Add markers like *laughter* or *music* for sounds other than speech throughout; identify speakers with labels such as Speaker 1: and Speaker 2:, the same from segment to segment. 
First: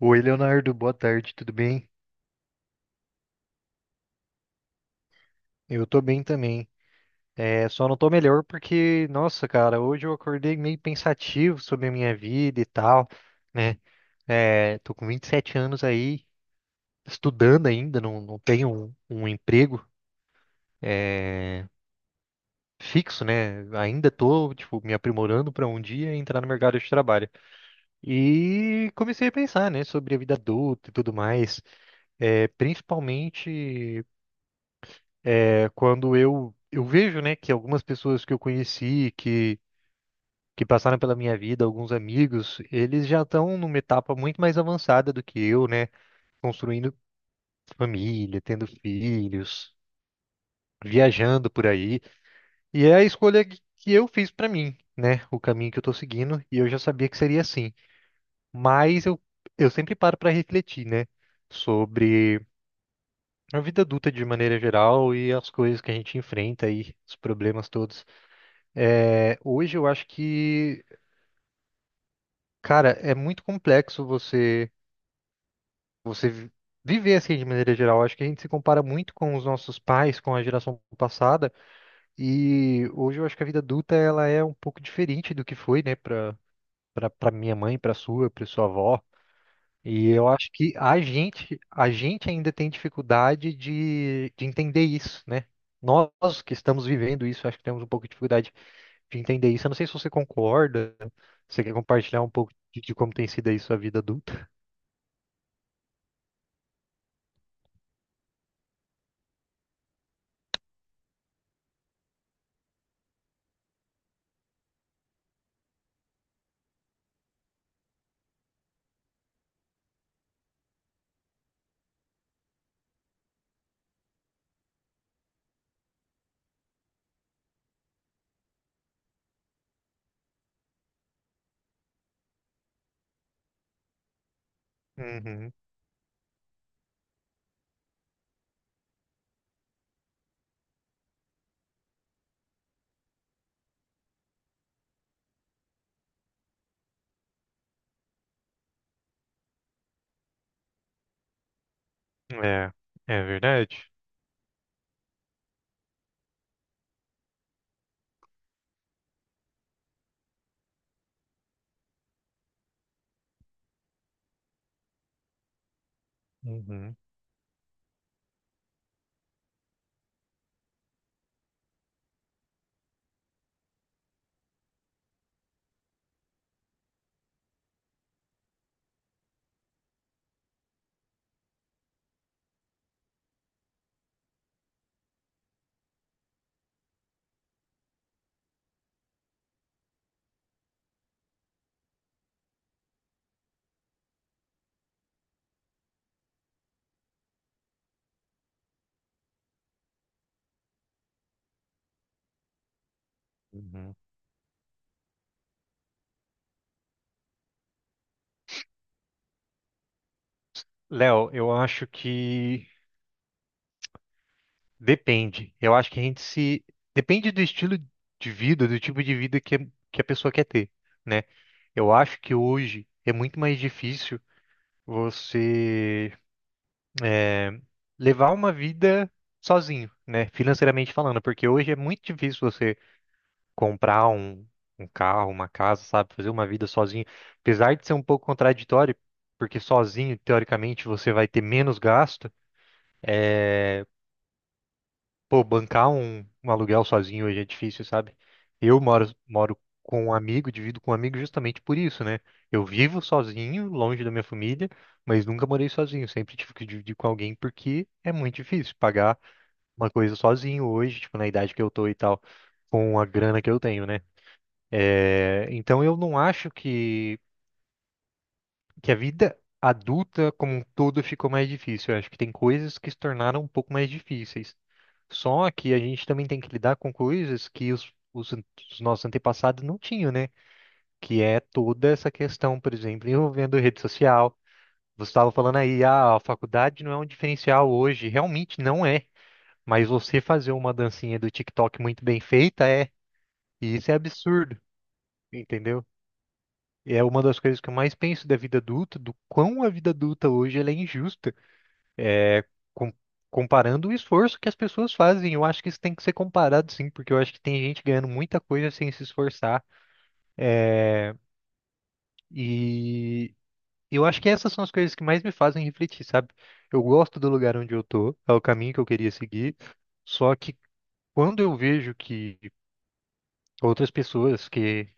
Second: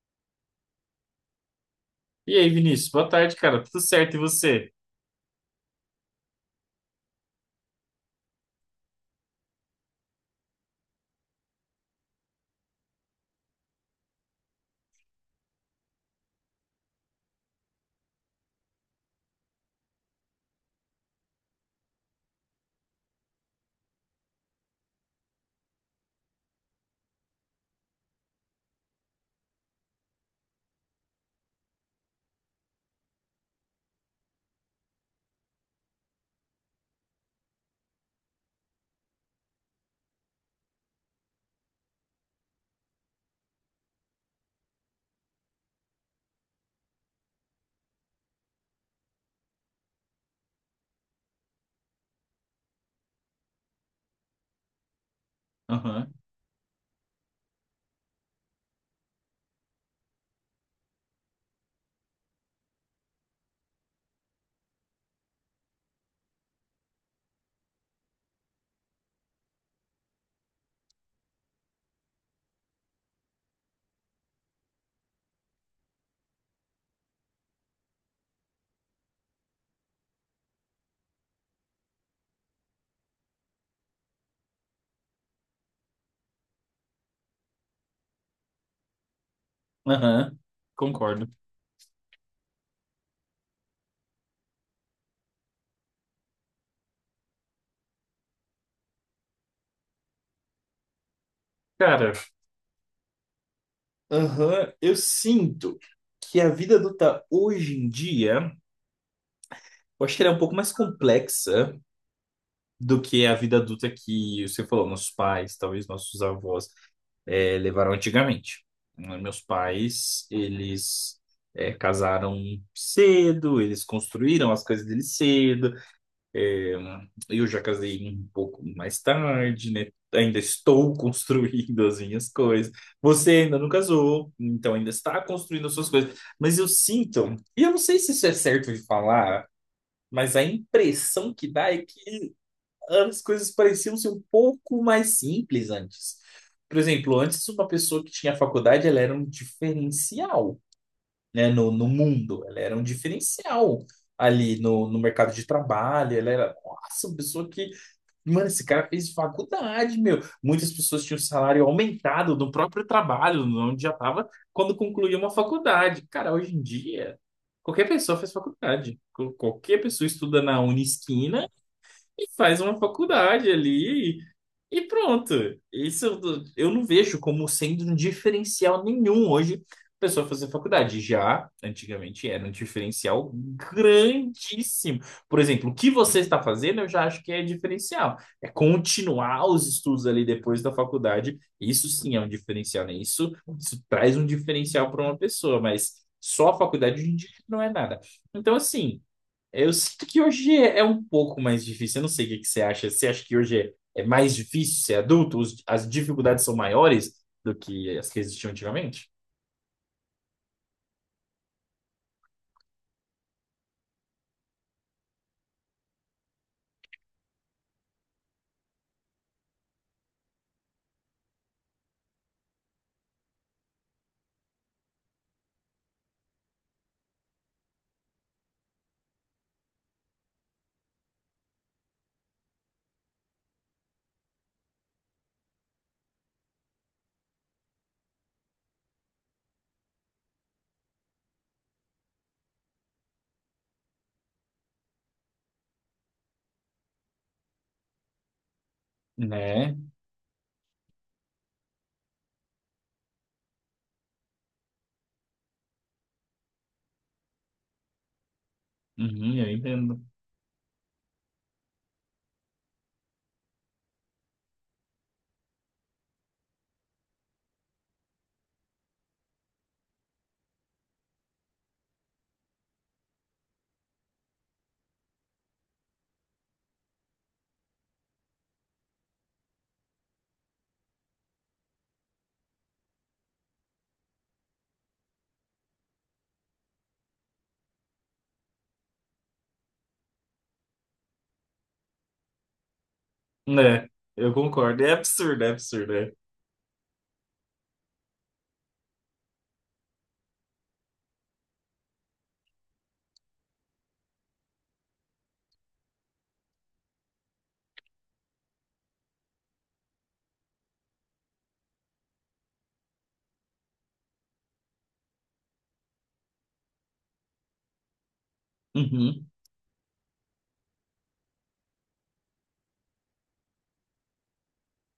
Speaker 1: Oi, Leonardo, boa tarde, tudo bem?
Speaker 2: E aí, Vinícius, boa tarde, cara. Tudo certo, e você?
Speaker 1: Eu tô bem também. Só não tô melhor porque, nossa, cara, hoje eu acordei meio pensativo sobre a minha vida e tal, né? Tô com 27 anos aí, estudando ainda, não tenho um emprego é, fixo, né? Ainda tô, tipo, me aprimorando pra um dia entrar no mercado de trabalho. E comecei a pensar, né, sobre a vida adulta e tudo mais, principalmente. Quando eu vejo, né, que algumas pessoas que eu conheci, que passaram pela minha vida, alguns amigos, eles já estão numa etapa muito mais avançada do que eu, né, construindo família, tendo filhos, viajando por aí. E é a escolha que eu fiz para mim, né, o caminho que eu tô
Speaker 2: Aham,
Speaker 1: seguindo, e eu já sabia que seria assim. Mas eu sempre paro para refletir, né, sobre a vida adulta de maneira geral e as coisas que a gente enfrenta aí, os problemas todos. Hoje eu acho que, cara, é muito complexo você vi- viver assim de maneira geral. Eu acho que a gente se compara muito com os nossos pais, com a geração passada, e hoje eu acho que a vida adulta ela é um pouco diferente do que foi, né, para minha mãe, para sua avó. E eu
Speaker 2: aham,
Speaker 1: acho que
Speaker 2: concordo.
Speaker 1: a gente ainda tem dificuldade de entender isso, né? Nós que estamos vivendo isso, acho que temos um pouco de dificuldade de entender isso. Eu não sei se você concorda, você quer
Speaker 2: Cara,
Speaker 1: compartilhar um pouco de como tem sido aí sua vida adulta?
Speaker 2: aham, eu sinto que a vida adulta hoje em dia, eu acho que ela é um pouco mais complexa do que a vida adulta que você falou, nossos pais, talvez nossos avós, levaram antigamente. Né, meus pais, eles casaram cedo, eles construíram as coisas deles cedo. É, eu já casei um pouco mais tarde, né? Ainda estou *laughs* construindo as minhas coisas. Você ainda não casou, então ainda está
Speaker 1: Uhum.
Speaker 2: construindo as suas coisas. Mas eu sinto, e eu não sei se isso é certo de falar, mas a impressão que dá é que as coisas pareciam ser um pouco mais simples antes. Por exemplo, antes uma pessoa que tinha faculdade, ela era um diferencial, né, no, no mundo. Ela
Speaker 1: É,
Speaker 2: era um
Speaker 1: é
Speaker 2: diferencial
Speaker 1: verdade.
Speaker 2: ali no, no mercado de trabalho. Ela era, nossa, uma pessoa que, mano, esse cara fez faculdade, meu. Muitas pessoas tinham um salário aumentado no próprio trabalho, onde já estava, quando concluía uma faculdade. Cara, hoje em
Speaker 1: Uhum.
Speaker 2: dia, qualquer pessoa faz faculdade. Qualquer pessoa estuda na Unisquina e faz uma faculdade ali e pronto. Isso eu não vejo como sendo um diferencial nenhum hoje a pessoa fazer faculdade. Já antigamente era um diferencial grandíssimo. Por exemplo, o que você está fazendo, eu já acho que é diferencial. É continuar os estudos ali depois da faculdade. Isso sim é um diferencial, né? Isso, isso traz um diferencial para uma pessoa, mas só a faculdade hoje em dia não é nada. Então, assim. Eu sinto que hoje é um pouco mais difícil. Eu não sei o que que você acha. Você acha que hoje é
Speaker 1: Uhum.
Speaker 2: mais difícil ser adulto? As dificuldades são maiores do que as que existiam antigamente?
Speaker 1: Léo, eu acho que depende. Eu acho que a gente se. Depende do estilo de vida, do tipo de vida que a pessoa quer ter, né? Eu acho que hoje é muito mais difícil você eh, levar uma vida sozinho, né? Financeiramente falando, porque hoje é muito difícil você comprar um carro, uma casa, sabe? Fazer uma vida sozinho. Apesar de ser um pouco contraditório, porque sozinho, teoricamente, você vai ter menos gasto. Pô, bancar um aluguel sozinho hoje é difícil, sabe? Moro
Speaker 2: Né?
Speaker 1: com um amigo, divido com um amigo justamente por isso, né? Eu vivo sozinho, longe da minha família, mas nunca morei sozinho. Sempre tive que dividir com alguém porque é muito difícil pagar
Speaker 2: Uhum, eu
Speaker 1: uma
Speaker 2: entendo.
Speaker 1: coisa sozinho hoje, tipo, na idade que eu tô e tal, com a grana que eu tenho, né? Então eu não acho que a vida adulta como um todo ficou mais difícil. Eu acho que tem coisas que se tornaram um pouco mais difíceis. Só que a gente também tem que lidar com coisas que os nossos antepassados não tinham, né? Que é toda essa questão, por exemplo, envolvendo rede social. Você estava falando aí, ah, a faculdade não é um diferencial hoje. Realmente não é. Mas você fazer uma dancinha do TikTok muito bem feita é. E
Speaker 2: Né?
Speaker 1: isso é
Speaker 2: Eu
Speaker 1: absurdo,
Speaker 2: concordo. É absurdo, é
Speaker 1: entendeu?
Speaker 2: absurdo. É.
Speaker 1: E é uma das coisas que eu mais penso da vida adulta, do quão a vida adulta hoje ela é injusta. com- comparando o esforço que as pessoas fazem. Eu acho que isso tem que ser comparado, sim, porque eu acho que tem gente ganhando muita coisa sem se esforçar. E eu acho que essas são as coisas que mais me fazem refletir, sabe? Eu gosto do lugar onde eu tô, é o caminho que eu queria
Speaker 2: Uhum,
Speaker 1: seguir, só que quando eu vejo que outras pessoas que,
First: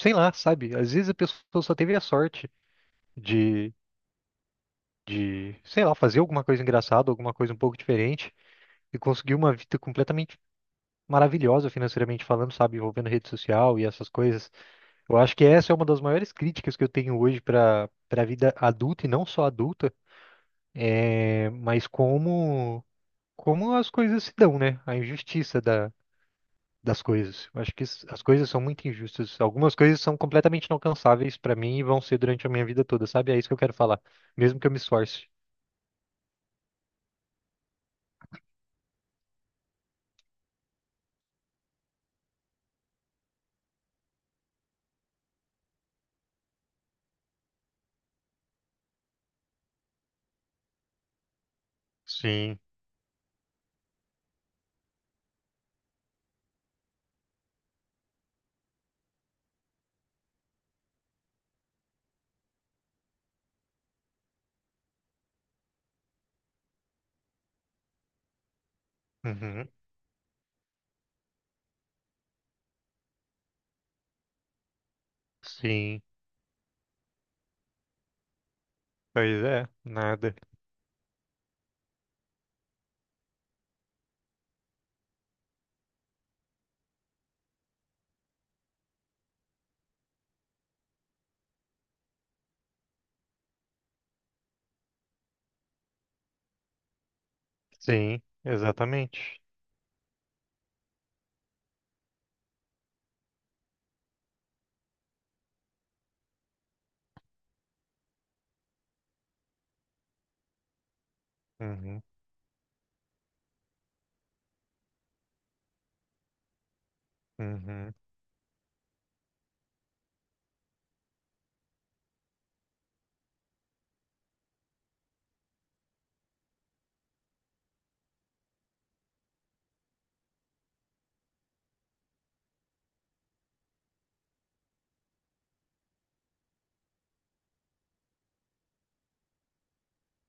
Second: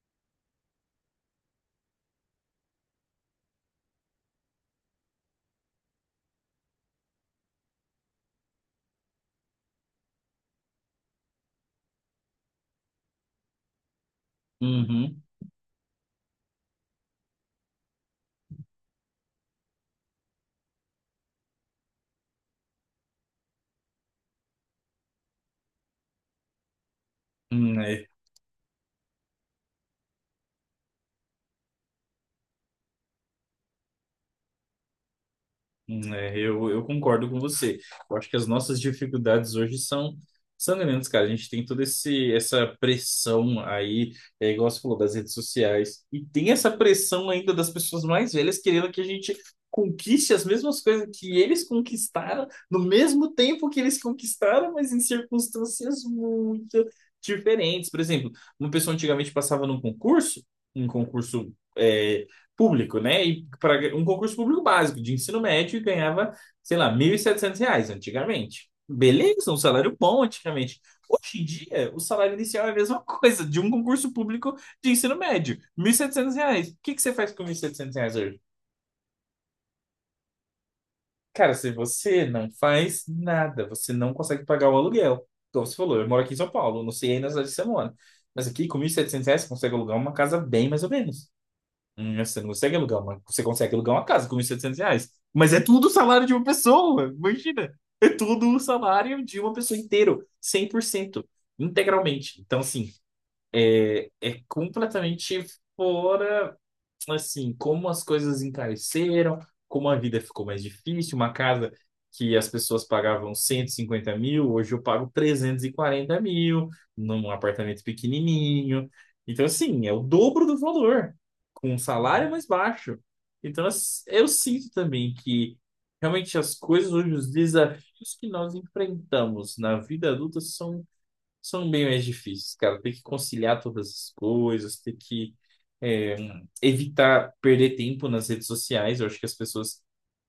Speaker 1: sei lá, sabe? Às vezes a pessoa só teve a sorte de, de, sei lá, fazer alguma coisa engraçada, alguma coisa um pouco diferente e conseguir uma vida completamente maravilhosa financeiramente falando, sabe, envolvendo rede social e essas coisas. Eu
Speaker 2: uhum.
Speaker 1: acho que essa é uma das maiores críticas que eu tenho hoje para a vida adulta e não só adulta, mas como as coisas se dão, né? A injustiça da das coisas. Eu acho que
Speaker 2: É.
Speaker 1: as coisas são muito injustas. Algumas coisas são completamente inalcançáveis para mim e vão ser durante a minha vida toda, sabe? É isso que eu quero falar, mesmo que eu me esforce.
Speaker 2: É, eu concordo com você. Eu acho que as nossas dificuldades hoje são, são grandes, cara. A gente tem toda esse, essa pressão aí, é, igual você falou, das redes sociais. E tem essa pressão ainda das pessoas mais velhas querendo que a gente conquiste as mesmas coisas que eles conquistaram,
Speaker 1: Sim.
Speaker 2: no mesmo tempo que eles conquistaram, mas em circunstâncias muito diferentes. Por exemplo, uma pessoa antigamente passava num concurso, um concurso, público, né? E para um concurso público básico de ensino médio e ganhava, sei lá, 1.700 reais antigamente. Beleza, um
Speaker 1: Uhum.
Speaker 2: salário bom antigamente. Hoje em dia, o salário inicial é a mesma *laughs* coisa de um concurso público de ensino médio, mil e
Speaker 1: Sim.
Speaker 2: setecentos reais. O que que você faz com 1.700 reais hoje?
Speaker 1: Pois é, nada.
Speaker 2: Cara, se você não faz nada, você não consegue pagar o aluguel. Como você falou, eu moro aqui em São Paulo, não sei aí na cidade de semana. Mas aqui, com 1.700 reais, você consegue alugar uma casa bem mais ou menos. Você não consegue alugar uma, você consegue alugar uma casa com 1.700 reais. Mas é tudo o salário de uma pessoa, *laughs* imagina. É
Speaker 1: Sim,
Speaker 2: tudo o salário de
Speaker 1: exatamente.
Speaker 2: uma pessoa inteiro, 100%, integralmente. Então, assim, é completamente fora assim, como as coisas encareceram, como a vida ficou mais difícil, uma casa
Speaker 1: Uhum.
Speaker 2: que as pessoas pagavam 150 mil, hoje eu pago 340 mil num apartamento
Speaker 1: Uhum.
Speaker 2: pequenininho. Então, assim, é o dobro do valor, com um salário mais baixo. Então, eu sinto também que realmente as coisas hoje, os desafios que nós enfrentamos na vida adulta são bem mais difíceis, cara. Tem que conciliar todas as coisas, tem que é, evitar perder tempo nas redes sociais. Eu acho que as pessoas.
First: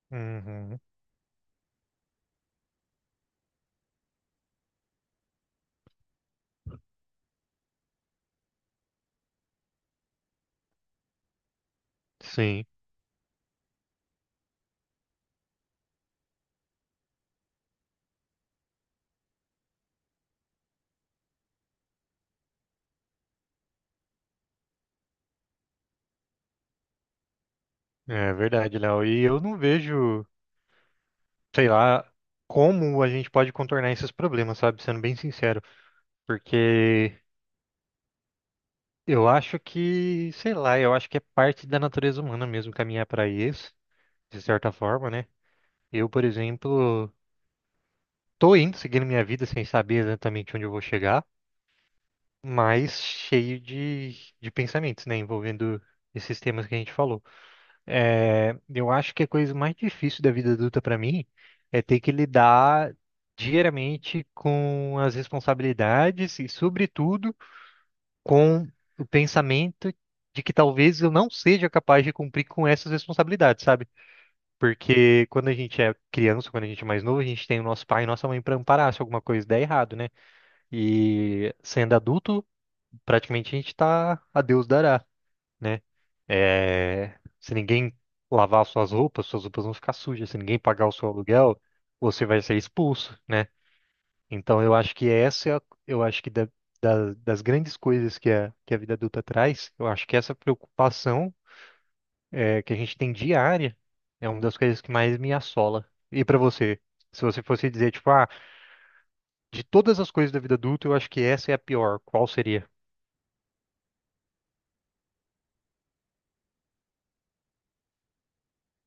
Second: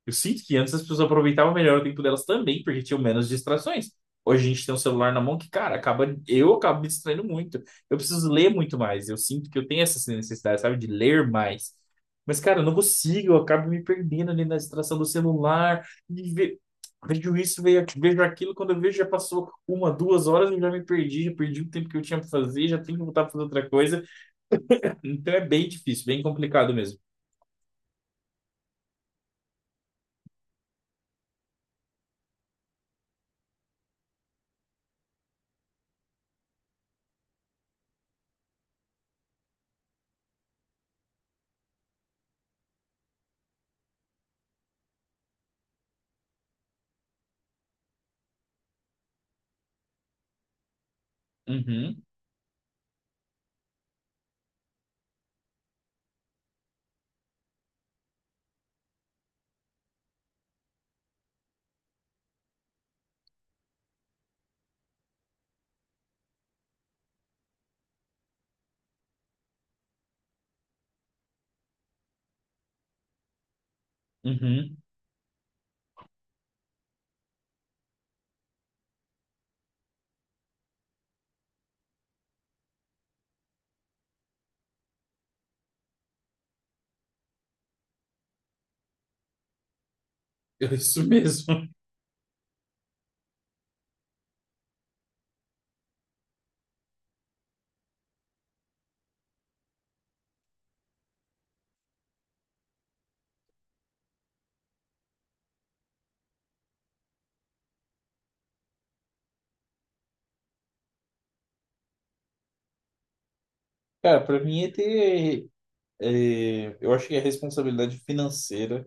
Speaker 2: Eu sinto que antes
Speaker 1: Uhum.
Speaker 2: as pessoas aproveitavam melhor o tempo delas também, porque tinham menos distrações. Hoje a gente tem um celular na mão que, cara, acaba, eu acabo me distraindo muito. Eu preciso ler muito mais. Eu sinto que eu tenho essa necessidade, sabe, de ler mais. Mas, cara, eu
Speaker 1: Sim,
Speaker 2: não consigo, eu acabo me perdendo ali na distração do celular. Vejo isso, vejo vejo aquilo, quando eu vejo já passou uma, duas horas, eu já me perdi, já perdi o tempo que eu tinha para fazer, já tenho que voltar para fazer outra coisa. Então é bem difícil, bem complicado mesmo.
Speaker 1: é verdade, Léo. E eu não vejo, sei lá, como a gente pode contornar esses problemas, sabe? Sendo bem sincero, porque eu acho que, sei lá, eu acho que é parte da natureza humana mesmo caminhar para isso, de certa forma, né? Eu, por exemplo, tô indo seguindo minha vida sem saber exatamente onde eu vou chegar,
Speaker 2: Uhum,
Speaker 1: mas cheio de pensamentos, né? Envolvendo esses temas que a gente falou. É, eu acho que a coisa mais difícil da vida adulta para mim é ter que lidar diariamente com as responsabilidades e, sobretudo, com o pensamento de que talvez eu não seja capaz de cumprir com essas responsabilidades, sabe?
Speaker 2: uhum,
Speaker 1: Porque quando a gente é criança, quando a gente é mais novo, a gente tem o nosso pai e nossa mãe para amparar se alguma coisa der errado, né? E sendo adulto, praticamente a gente tá a Deus dará, né? É, se ninguém lavar suas roupas vão ficar sujas. Se ninguém
Speaker 2: *laughs* é
Speaker 1: pagar o
Speaker 2: isso
Speaker 1: seu aluguel,
Speaker 2: mesmo.
Speaker 1: você vai ser expulso, né? Então eu acho que essa, eu acho que das grandes coisas que a vida adulta traz, eu acho que essa preocupação que a gente tem diária é uma das coisas que mais me assola. E pra você, se você fosse dizer, tipo, ah, de todas as coisas da vida adulta, eu acho que essa é a pior. Qual seria?
Speaker 2: Cara, para mim é ter, é, eu acho que é responsabilidade financeira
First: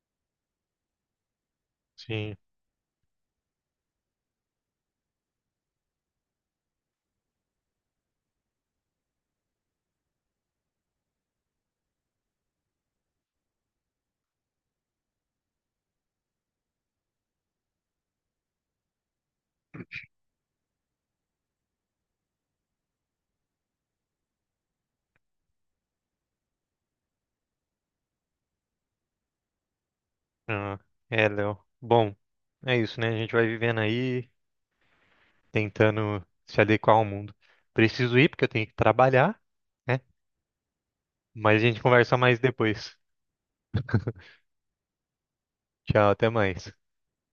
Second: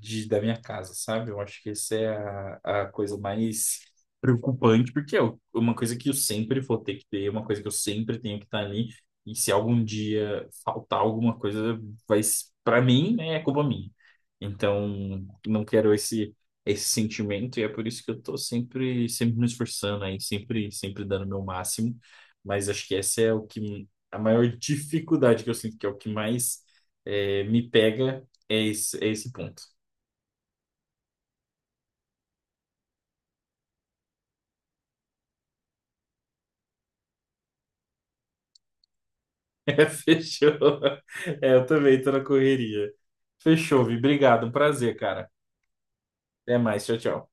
Speaker 2: da minha casa, sabe? Eu acho que essa é
Speaker 1: Sim.
Speaker 2: a coisa mais preocupante, porque é uma coisa que eu sempre vou ter que ter, uma coisa que eu sempre tenho que estar ali, e se algum dia faltar alguma coisa, vai, para mim, né, é culpa minha. Então, não quero esse, esse sentimento, e é por isso que eu tô sempre sempre me esforçando aí, sempre sempre dando o meu máximo, mas acho que essa é o que a maior dificuldade que eu sinto, que é o que mais me pega é esse ponto.
Speaker 1: Ah, é, Léo. Bom, é isso, né? A gente vai vivendo aí, tentando se adequar ao mundo. Preciso ir porque eu tenho que trabalhar,
Speaker 2: É, *laughs*
Speaker 1: né?
Speaker 2: fechou. É,
Speaker 1: Mas
Speaker 2: eu
Speaker 1: a gente
Speaker 2: também tô
Speaker 1: conversa
Speaker 2: na
Speaker 1: mais
Speaker 2: correria.
Speaker 1: depois.
Speaker 2: Fechou, Vi. Obrigado, um prazer, cara.
Speaker 1: Tchau, até
Speaker 2: Até
Speaker 1: mais.
Speaker 2: mais, tchau, tchau.